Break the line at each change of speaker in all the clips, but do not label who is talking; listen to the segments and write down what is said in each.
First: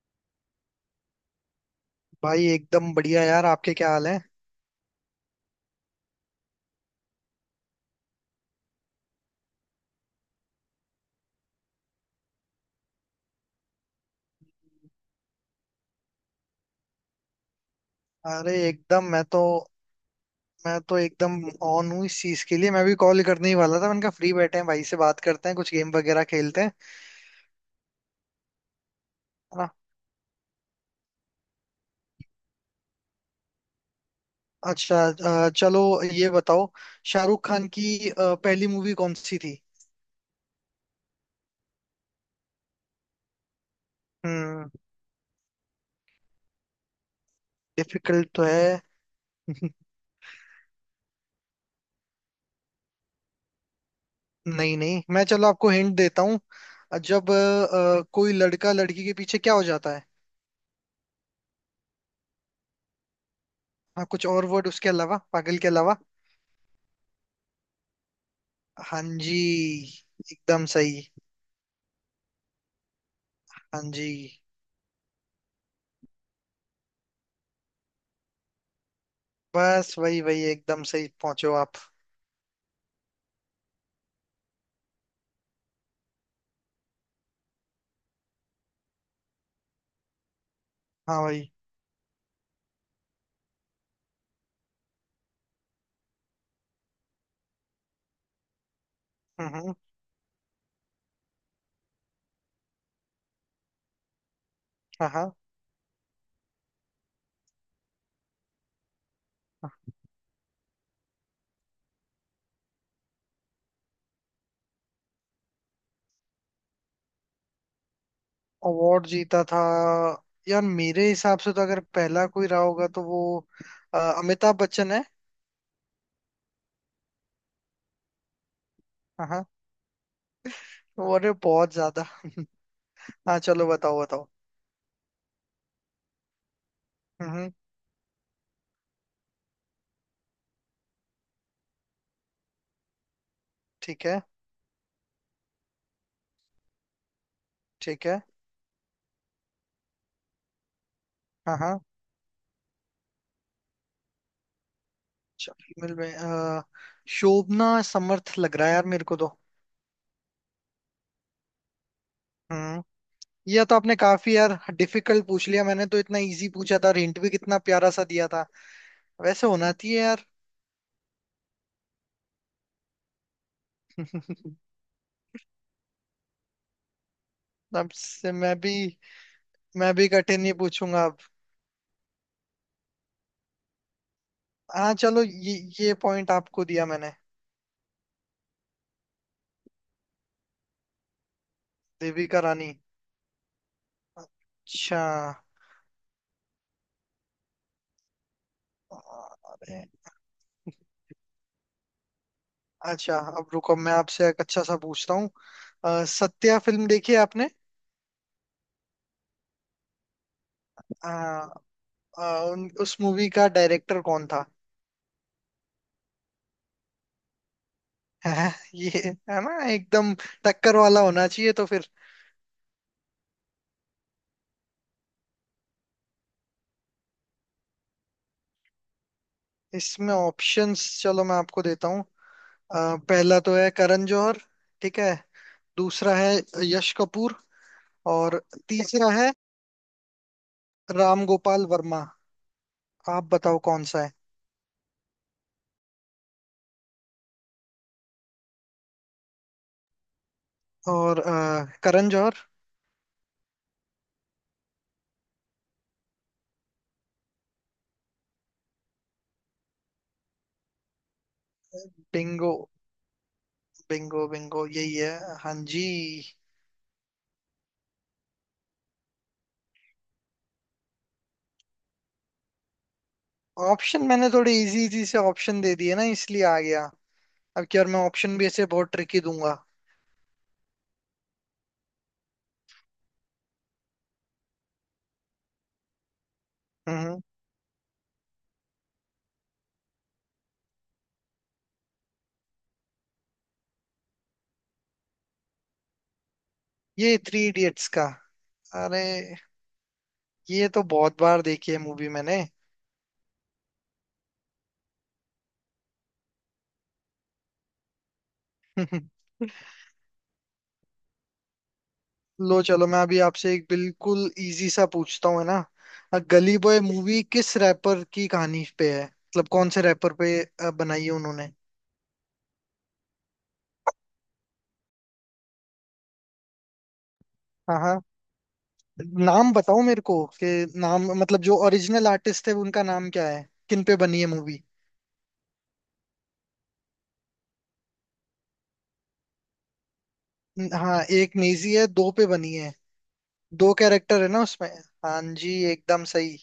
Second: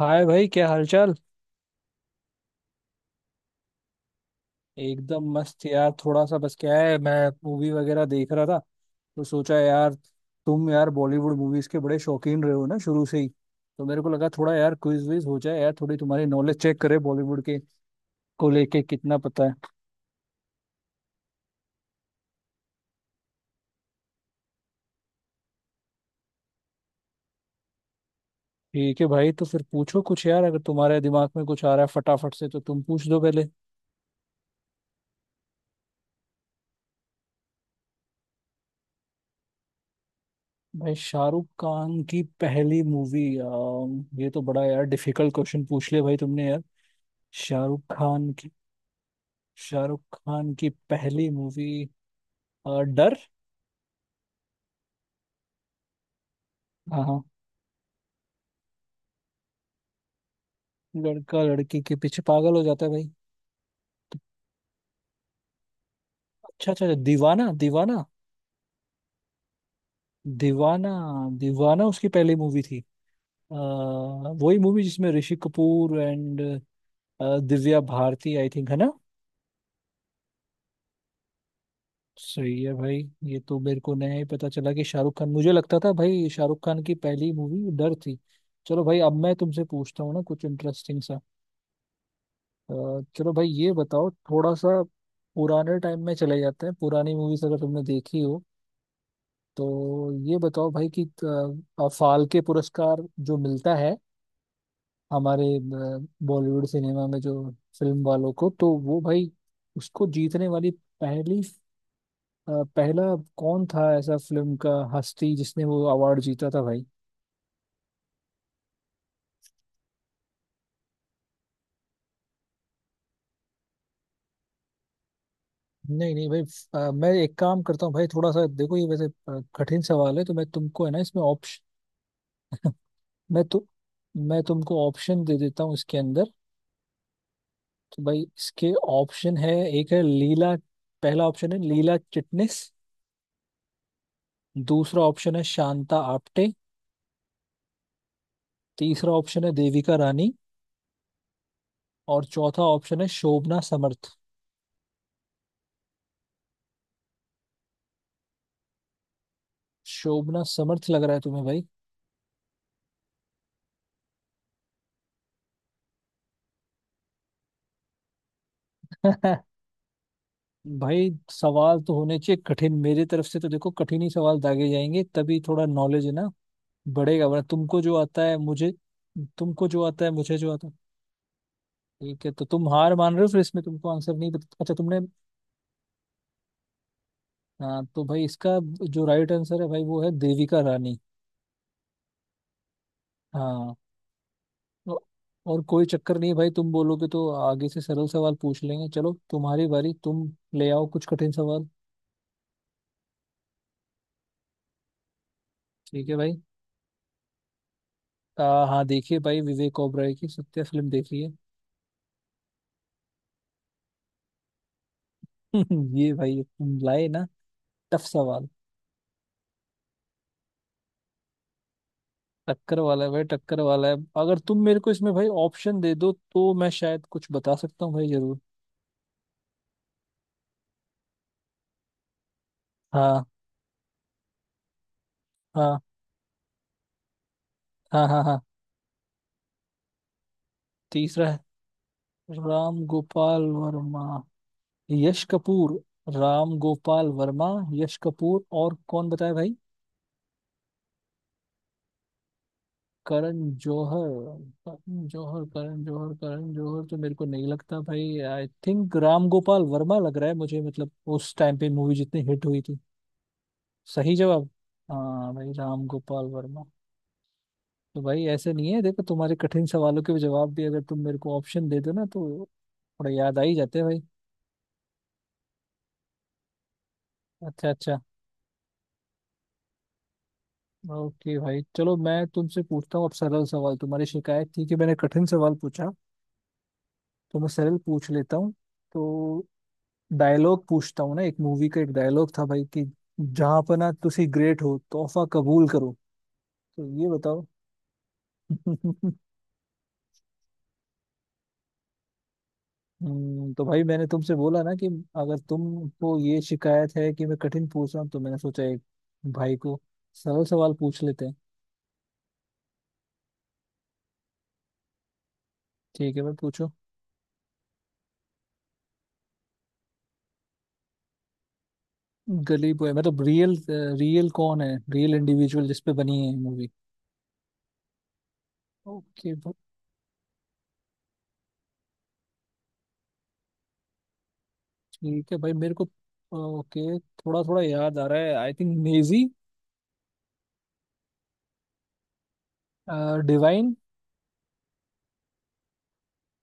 हाय भाई, क्या हालचाल।
भाई एकदम बढ़िया यार। आपके क्या हाल है?
एकदम मस्त यार। थोड़ा सा बस क्या है, मैं मूवी वगैरह देख रहा था, तो सोचा यार, तुम यार बॉलीवुड मूवीज के बड़े शौकीन रहे हो ना शुरू से ही, तो मेरे को लगा थोड़ा यार क्विज विज हो जाए यार, थोड़ी तुम्हारी नॉलेज चेक करे बॉलीवुड के को
अरे
लेके
एकदम
कितना
मैं तो,
पता है।
मैं तो एकदम ऑन हूँ इस चीज के लिए। मैं भी कॉल करने ही वाला था। मैंने कहा फ्री बैठे हैं, भाई से बात करते हैं, कुछ गेम वगैरह खेलते हैं।
ठीक है भाई, तो
है
फिर
ना?
पूछो कुछ यार, अगर तुम्हारे दिमाग में कुछ आ रहा है फटाफट से तो तुम पूछ दो पहले।
अच्छा, चलो ये बताओ, शाहरुख खान की पहली मूवी कौन सी थी?
भाई शाहरुख खान की पहली मूवी, ये तो बड़ा
हम्म।
यार डिफिकल्ट क्वेश्चन पूछ लिया भाई तुमने यार। शाहरुख
डिफिकल्ट
खान
तो
की,
है।
शाहरुख खान की पहली मूवी डर।
नहीं नहीं, मैं, चलो आपको हिंट देता हूँ।
हाँ हाँ,
जब कोई लड़का लड़की के पीछे क्या हो जाता है?
लड़का लड़की के पीछे पागल हो जाता है भाई।
हाँ, कुछ और वर्ड उसके अलावा, पागल के अलावा।
अच्छा अच्छा अच्छा, दीवाना दीवाना।
हाँ जी, एकदम
दीवाना,
सही।
दीवाना उसकी पहली मूवी थी।
हाँ जी।
वही मूवी जिसमें Rishi Kapoor and Divya Bharti, I think, है ना।
बस वही वही, एकदम सही पहुंचे हो आप।
सही है भाई। ये तो मेरे को नया ही पता चला कि शाहरुख खान, मुझे लगता था भाई शाहरुख खान की पहली मूवी डर थी। चलो भाई, अब मैं तुमसे पूछता हूँ ना कुछ इंटरेस्टिंग सा।
हाँ भाई।
अ, चलो भाई ये बताओ थोड़ा सा, पुराने टाइम में चले जाते हैं, पुरानी मूवीज अगर तुमने देखी हो,
हम्म,
तो
हम्म।
ये बताओ भाई कि फाल्के पुरस्कार जो मिलता है
हाँ हाँ।
हमारे बॉलीवुड सिनेमा में, जो फिल्म वालों को, तो वो भाई उसको जीतने वाली पहली, पहला कौन था ऐसा फिल्म का हस्ती जिसने वो अवार्ड जीता था भाई।
अवार्ड जीता था। यार मेरे हिसाब से तो अगर पहला कोई रहा होगा तो वो अमिताभ बच्चन है।
नहीं नहीं भाई, मैं एक काम करता हूँ भाई, थोड़ा सा देखो ये वैसे
हाँ हाँ,
कठिन सवाल है, तो मैं तुमको है ना इसमें,
अरे बहुत ज्यादा। हाँ
मैं तो
चलो बताओ बताओ।
मैं तुमको ऑप्शन दे देता हूँ इसके अंदर।
हम्म, हम्म।
तो भाई इसके ऑप्शन है, एक है लीला, पहला ऑप्शन है लीला चिटनिस,
ठीक है।
दूसरा ऑप्शन है शांता आप्टे,
ठीक है।
तीसरा ऑप्शन है देविका रानी,
हाँ हाँ।
और चौथा ऑप्शन है शोभना समर्थ।
चलो, मिल में, शोभना समर्थ लग रहा है यार मेरे को तो।
शोभना समर्थ लग रहा है तुम्हें भाई।
हम्म। यह तो आपने काफी यार डिफिकल्ट पूछ लिया। मैंने तो इतना इजी पूछा था, और हिंट भी कितना प्यारा सा दिया था। वैसे होना चाहिए यार।
भाई सवाल तो होने चाहिए कठिन, मेरी तरफ से तो देखो कठिन ही सवाल दागे जाएंगे, तभी थोड़ा नॉलेज है ना बढ़ेगा, वरना
अब से मैं भी,
तुमको जो
मैं
आता
भी
है, मुझे
कठिन
जो
नहीं
आता है।
पूछूंगा अब।
ठीक है, तो तुम हार मान रहे हो फिर इसमें, तुमको आंसर नहीं पता, अच्छा
हाँ
तुमने।
चलो, ये पॉइंट आपको दिया मैंने।
हाँ, तो भाई इसका जो राइट आंसर है भाई वो है देविका रानी।
देविका रानी।
हाँ। तो-
अच्छा।
और कोई चक्कर नहीं भाई, तुम बोलोगे तो आगे से सरल सवाल पूछ लेंगे। चलो तुम्हारी
अरे,
बारी, तुम ले आओ कुछ कठिन सवाल।
अच्छा, अब रुको, मैं आपसे एक अच्छा सा पूछता हूँ।
ठीक है भाई।
सत्या फिल्म देखी है आपने?
हाँ देखिए भाई, विवेक ओबराय की सत्या फिल्म देखिए।
अ, अ, उस मूवी का डायरेक्टर कौन था?
ये भाई तुम लाए ना टफ सवाल।
ये है ना एकदम टक्कर वाला होना चाहिए तो फिर।
टक्कर वाला है भाई, टक्कर वाला है, अगर तुम मेरे को इसमें भाई ऑप्शन दे दो तो मैं शायद कुछ बता सकता हूँ भाई जरूर।
इसमें ऑप्शंस चलो मैं आपको देता हूँ।
हाँ।
पहला तो है करण जौहर। ठीक है।
हाँ
दूसरा है यश कपूर।
हाँ हाँ। हाँ।
और तीसरा है राम
तीसरा है
गोपाल वर्मा।
राम
आप
गोपाल
बताओ कौन सा
वर्मा।
है?
यश कपूर, राम गोपाल वर्मा, यश कपूर और कौन बताया भाई।
और करण जौहर।
करण जौहर। करण जौहर, करण जौहर, करण जौहर तो मेरे को नहीं लगता भाई, आई थिंक राम गोपाल वर्मा लग रहा है मुझे, मतलब उस टाइम पे मूवी जितनी हिट
बिंगो,
हुई थी। सही
बिंगो,
जवाब।
बिंगो, यही
हाँ
है।
भाई,
हाँ
राम
जी।
गोपाल वर्मा। तो भाई ऐसे नहीं है देखो, तुम्हारे कठिन सवालों के जवाब भी अगर तुम मेरे को ऑप्शन दे दो ना, तो थोड़ा याद आ ही जाते हैं भाई।
ऑप्शन मैंने थोड़े इजी इजी से ऑप्शन दे दिए ना, इसलिए आ गया। अब
अच्छा
की और
अच्छा।
मैं ऑप्शन भी ऐसे बहुत ट्रिकी दूंगा।
ओके भाई, चलो मैं तुमसे पूछता हूँ अब सरल सवाल, तुम्हारी शिकायत थी कि मैंने कठिन सवाल पूछा,
हम्म।
तो मैं सरल पूछ लेता हूँ। तो डायलॉग पूछता हूँ ना, एक मूवी का एक डायलॉग था भाई कि जहाँ पना तुसी ग्रेट हो तोहफा कबूल करो, तो ये
ये
बताओ।
थ्री इडियट्स का। अरे, ये तो बहुत बार देखी है मूवी मैंने।
तो भाई मैंने तुमसे बोला ना कि अगर तुमको ये शिकायत है कि मैं कठिन पूछ रहा हूँ, तो मैंने सोचा एक भाई को सरल सवाल पूछ लेते हैं।
लो चलो मैं अभी आपसे एक बिल्कुल इजी सा पूछता हूँ, है ना।
ठीक है भाई
गली
पूछो।
बॉय मूवी किस रैपर की कहानी पे है, मतलब कौन से रैपर पे बनाई है उन्होंने?
गली बॉय मतलब रियल, रियल कौन है, रियल इंडिविजुअल जिसपे बनी है मूवी।
हाँ हाँ,
ओके भाई।
नाम बताओ मेरे को। कि नाम मतलब जो ओरिजिनल आर्टिस्ट थे उनका नाम क्या है, किन पे बनी है मूवी?
ठीक है भाई, मेरे को, ओके थोड़ा थोड़ा याद आ रहा है, आई थिंक नेजी।
हाँ, एक नेजी है, दो पे बनी है। दो
डिवाइन।
कैरेक्टर है ना उसमें। हाँ जी, एकदम सही।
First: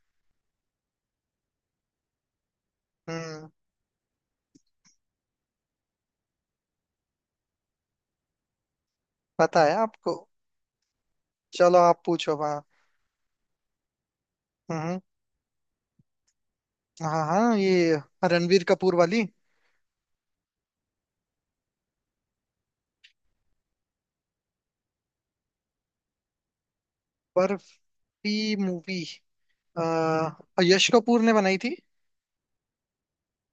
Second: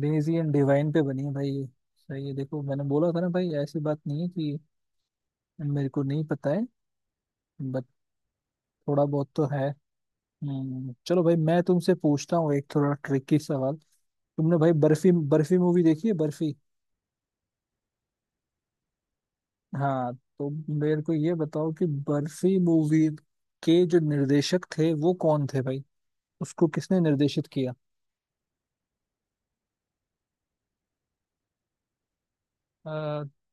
नेजी एंड डिवाइन पे बनी है भाई ये। सही है, देखो मैंने बोला था ना
हम्म।
भाई, ऐसी बात नहीं है कि मेरे को नहीं पता है, बट थोड़ा बहुत तो
पता
है।
है आपको।
चलो भाई मैं
चलो
तुमसे
आप
पूछता
पूछो,
हूँ
हाँ।
एक थोड़ा ट्रिकी सवाल। तुमने भाई
हम्म।
बर्फी, बर्फी मूवी देखी है, बर्फी।
हाँ हाँ, ये रणवीर कपूर वाली
हाँ। तो मेरे को ये बताओ कि बर्फी मूवी के जो निर्देशक थे वो कौन थे भाई, उसको किसने निर्देशित किया।
बर्फी मूवी। अ, यश कपूर ने बनाई थी।
अ,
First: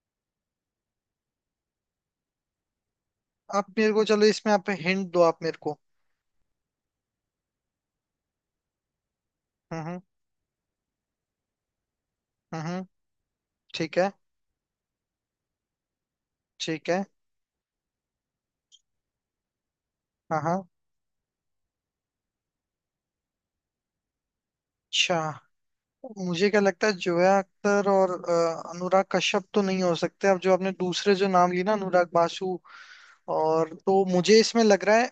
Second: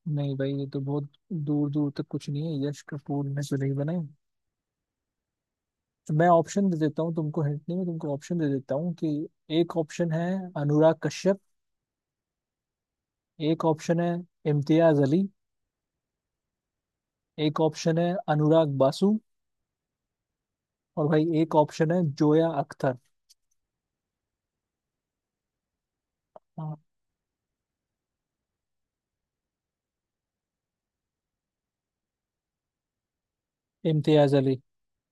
नहीं भाई ये तो बहुत दूर दूर तक कुछ नहीं है, यश कपूर ने तो नहीं
आप मेरे
बनाई।
को चलो, इसमें आप हिंट दो, आप मेरे को।
तो मैं ऑप्शन दे देता हूँ तुमको, हिंट नहीं मैं तुमको ऑप्शन दे देता हूँ कि एक
हम्म,
ऑप्शन है अनुराग कश्यप,
हम्म, हम्म।
एक
ठीक
ऑप्शन है
है।
इम्तियाज अली,
ठीक है।
एक ऑप्शन है अनुराग बासु,
हाँ हाँ।
और भाई एक ऑप्शन है जोया अख्तर।
अच्छा, मुझे क्या
हाँ,
लगता है, जोया अख्तर और अनुराग कश्यप तो नहीं हो सकते। अब जो आपने दूसरे जो नाम ली ना, अनुराग बासु और, तो
इम्तियाज
मुझे
अली।
इसमें लग रहा है।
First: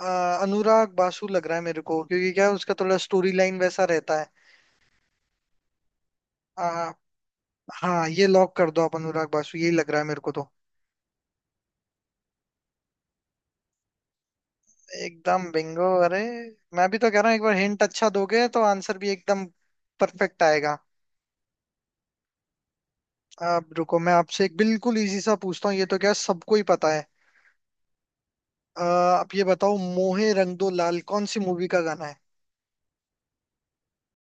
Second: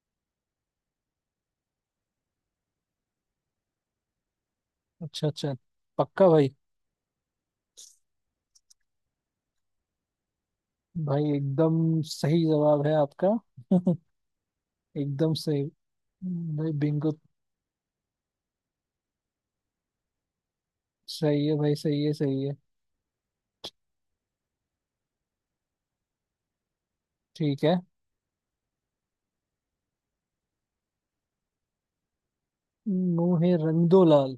अनुराग बासु लग रहा है मेरे को, क्योंकि क्या है, उसका थोड़ा स्टोरी लाइन वैसा रहता है।
अच्छा अच्छा, पक्का भाई।
अ, हाँ, ये लॉक कर दो आप, अनुराग बासु यही लग रहा है मेरे को तो।
भाई एकदम सही जवाब है आपका, एकदम
एकदम
सही।
बिंगो, अरे।
भाई
मैं भी तो
बिंगो।
कह रहा हूँ, एक बार हिंट अच्छा दोगे तो आंसर भी एकदम परफेक्ट आएगा।
सही है भाई, सही है, सही है।
अब रुको, मैं आपसे एक बिल्कुल इजी सा पूछता हूँ, ये तो क्या सबको ही पता है।
ठीक है।
आप ये बताओ, मोहे रंग दो लाल कौन सी मूवी का गाना है?
मुँह है रंगदो लाल।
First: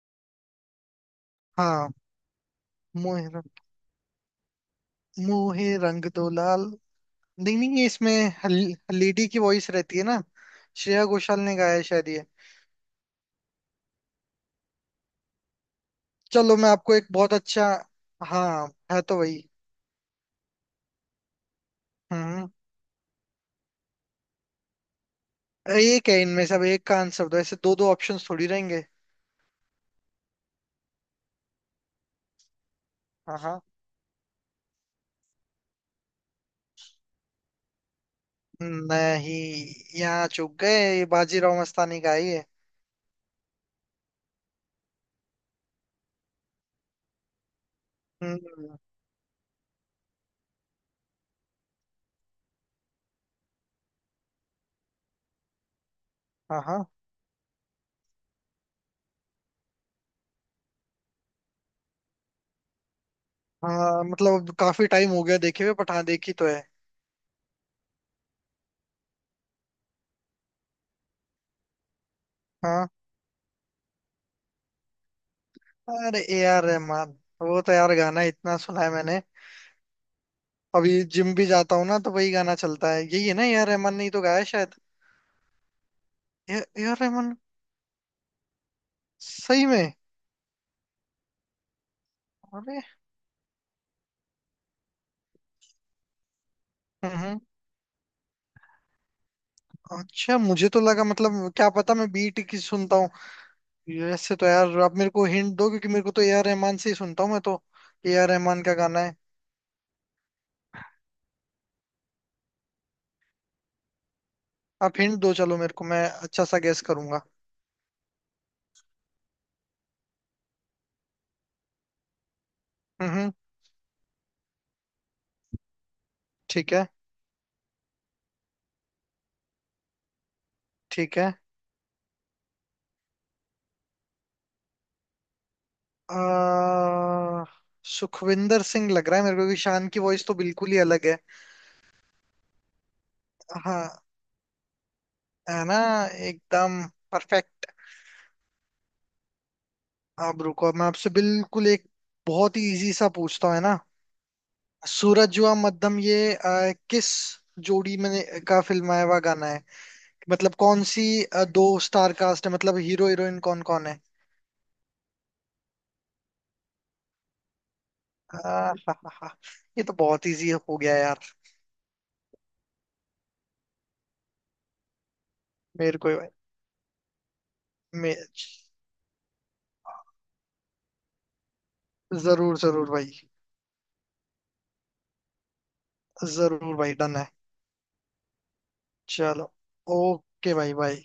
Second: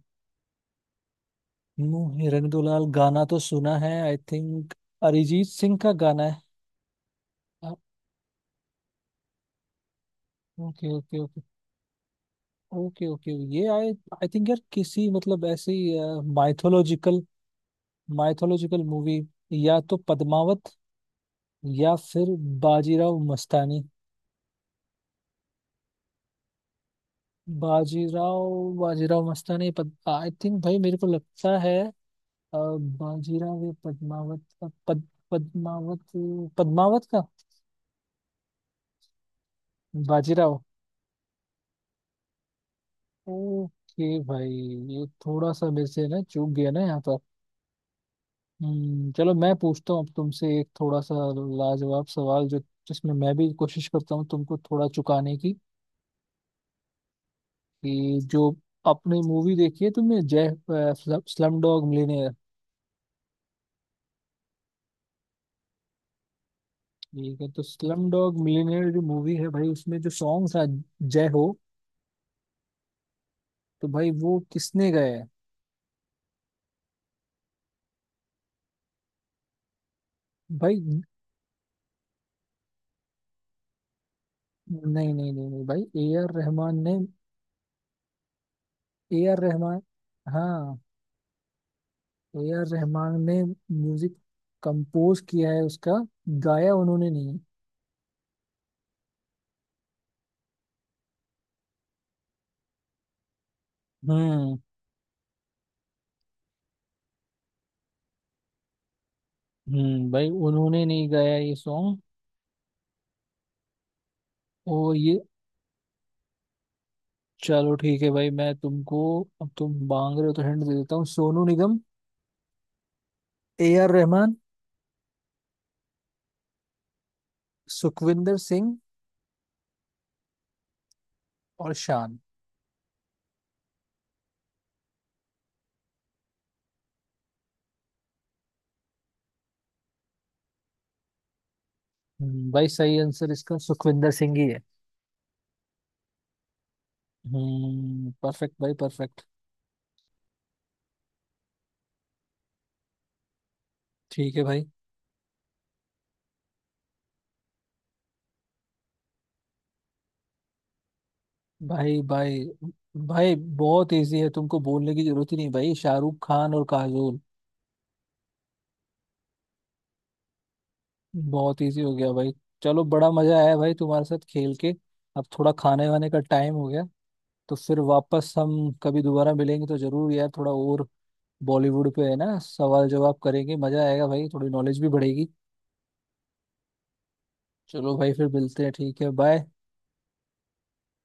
हाँ।
रंग दुलाल गाना
मोहे
तो
रंग
सुना है, आई थिंक अरिजीत
मोहे
सिंह का
रंग
गाना
दो
है।
लाल। नहीं नहीं, ये इसमें लेडी की वॉइस रहती है ना।
Okay
Shreya
okay
Ghoshal
okay.
ने गाया है शायद ये।
ओके ओके, ये आई, आई थिंक यार किसी मतलब ऐसी
चलो मैं आपको एक
माइथोलॉजिकल,
बहुत अच्छा। हाँ,
माइथोलॉजिकल
है तो
मूवी,
वही।
या तो पद्मावत या फिर
हम्म।
बाजीराव मस्तानी।
एक है इनमें, सब एक का आंसर दो, ऐसे दो दो ऑप्शंस थोड़ी
बाजीराव,
रहेंगे।
बाजीराव मस्तानी पद, आई थिंक भाई मेरे को लगता है, अ,
हाँ हाँ।
बाजीराव या पद्मावत, पद्मावत का।
नहीं, यहाँ चूक
बाजीराव,
गए, ये बाजीराव मस्तानी का ही है।
ओके भाई, ये थोड़ा सा मेरे से ना चूक गया ना यहाँ पर।
हम्म।
हम्म, चलो मैं पूछता हूँ अब तुमसे एक थोड़ा सा लाजवाब सवाल, जो जिसमें मैं भी कोशिश करता हूँ तुमको थोड़ा चुकाने की,
हाँ हाँ।
कि जो अपनी मूवी देखी है तुमने जय, स्लम डॉग मिलियनेयर।
हाँ मतलब काफी टाइम हो गया देखे हुए, बट हाँ देखी तो है।
ठीक है, तो स्लम डॉग मिलियनेयर जो मूवी है भाई, उसमें जो सॉन्ग था जय हो,
हाँ।
तो भाई वो किसने गाया है।
अरे, AR रहमान। वो तो यार गाना इतना सुना है मैंने। अभी
भाई।
जिम भी जाता हूँ ना तो वही गाना चलता है। यही है ना, AR रहमान ने ही तो गाया है शायद।
नहीं नहीं भाई A R
A
Rahman
A
ने।
आर रहमान?
ए आर
सही
रहमान।
में?
हाँ। ए आर
अरे।
रहमान ने म्यूजिक कंपोज किया है उसका, गाया उन्होंने
हम्म,
नहीं है।
हम्म। अच्छा, मुझे तो लगा, मतलब क्या पता, मैं बीट की सुनता हूँ। ऐसे तो
हम्म
यार आप मेरे को हिंट दो, क्योंकि मेरे को तो AR रहमान से ही सुनता हूँ मैं तो। AR रहमान का गाना है।
हम्म, भाई उन्होंने नहीं गाया ये सॉन्ग और
आप हिंट
ये,
दो चलो मेरे को, मैं अच्छा सा गेस करूंगा।
चलो ठीक है भाई, मैं तुमको, अब तुम मांग रहे हो तो हिंट दे देता हूँ। सोनू निगम,
हम्म।
ए आर रहमान,
ठीक है।
सुखविंदर सिंह,
ठीक है।
और शान।
आ, सुखविंदर सिंह लग रहा है मेरे को, क्योंकि शान की वॉइस तो बिल्कुल ही अलग है।
भाई सही आंसर इसका
हाँ,
सुखविंदर सिंह ही है।
है ना, एकदम परफेक्ट।
हम्म, परफेक्ट भाई परफेक्ट।
आप रुको, मैं आपसे बिल्कुल एक बहुत ही इजी सा पूछता हूँ, है ना।
ठीक है भाई।
सूरज हुआ मध्यम ये किस जोड़ी में का फिल्माया हुआ गाना है? मतलब कौन सी दो
भाई
स्टार
भाई
कास्ट है, मतलब हीरो
भाई
हीरोइन कौन कौन
बहुत
है?
इजी है, तुमको बोलने की जरूरत ही नहीं भाई, शाहरुख खान और काजोल।
हा, हा, हा, ये तो बहुत इजी हो गया यार।
बहुत इजी हो गया भाई। चलो बड़ा मजा आया भाई तुम्हारे साथ खेल के, अब थोड़ा खाने
मेरे को
वाने
ही
का
भाई।
टाइम हो गया। तो फिर
मे
वापस हम कभी दोबारा मिलेंगे तो जरूर यार, थोड़ा और बॉलीवुड पे है ना
जरूर
सवाल
जरूर भाई,
जवाब करेंगे, मजा आएगा भाई, थोड़ी नॉलेज भी बढ़ेगी।
जरूर भाई, डन है।
चलो भाई फिर मिलते हैं ठीक है, बाय।
चलो, ओके भाई, भाई।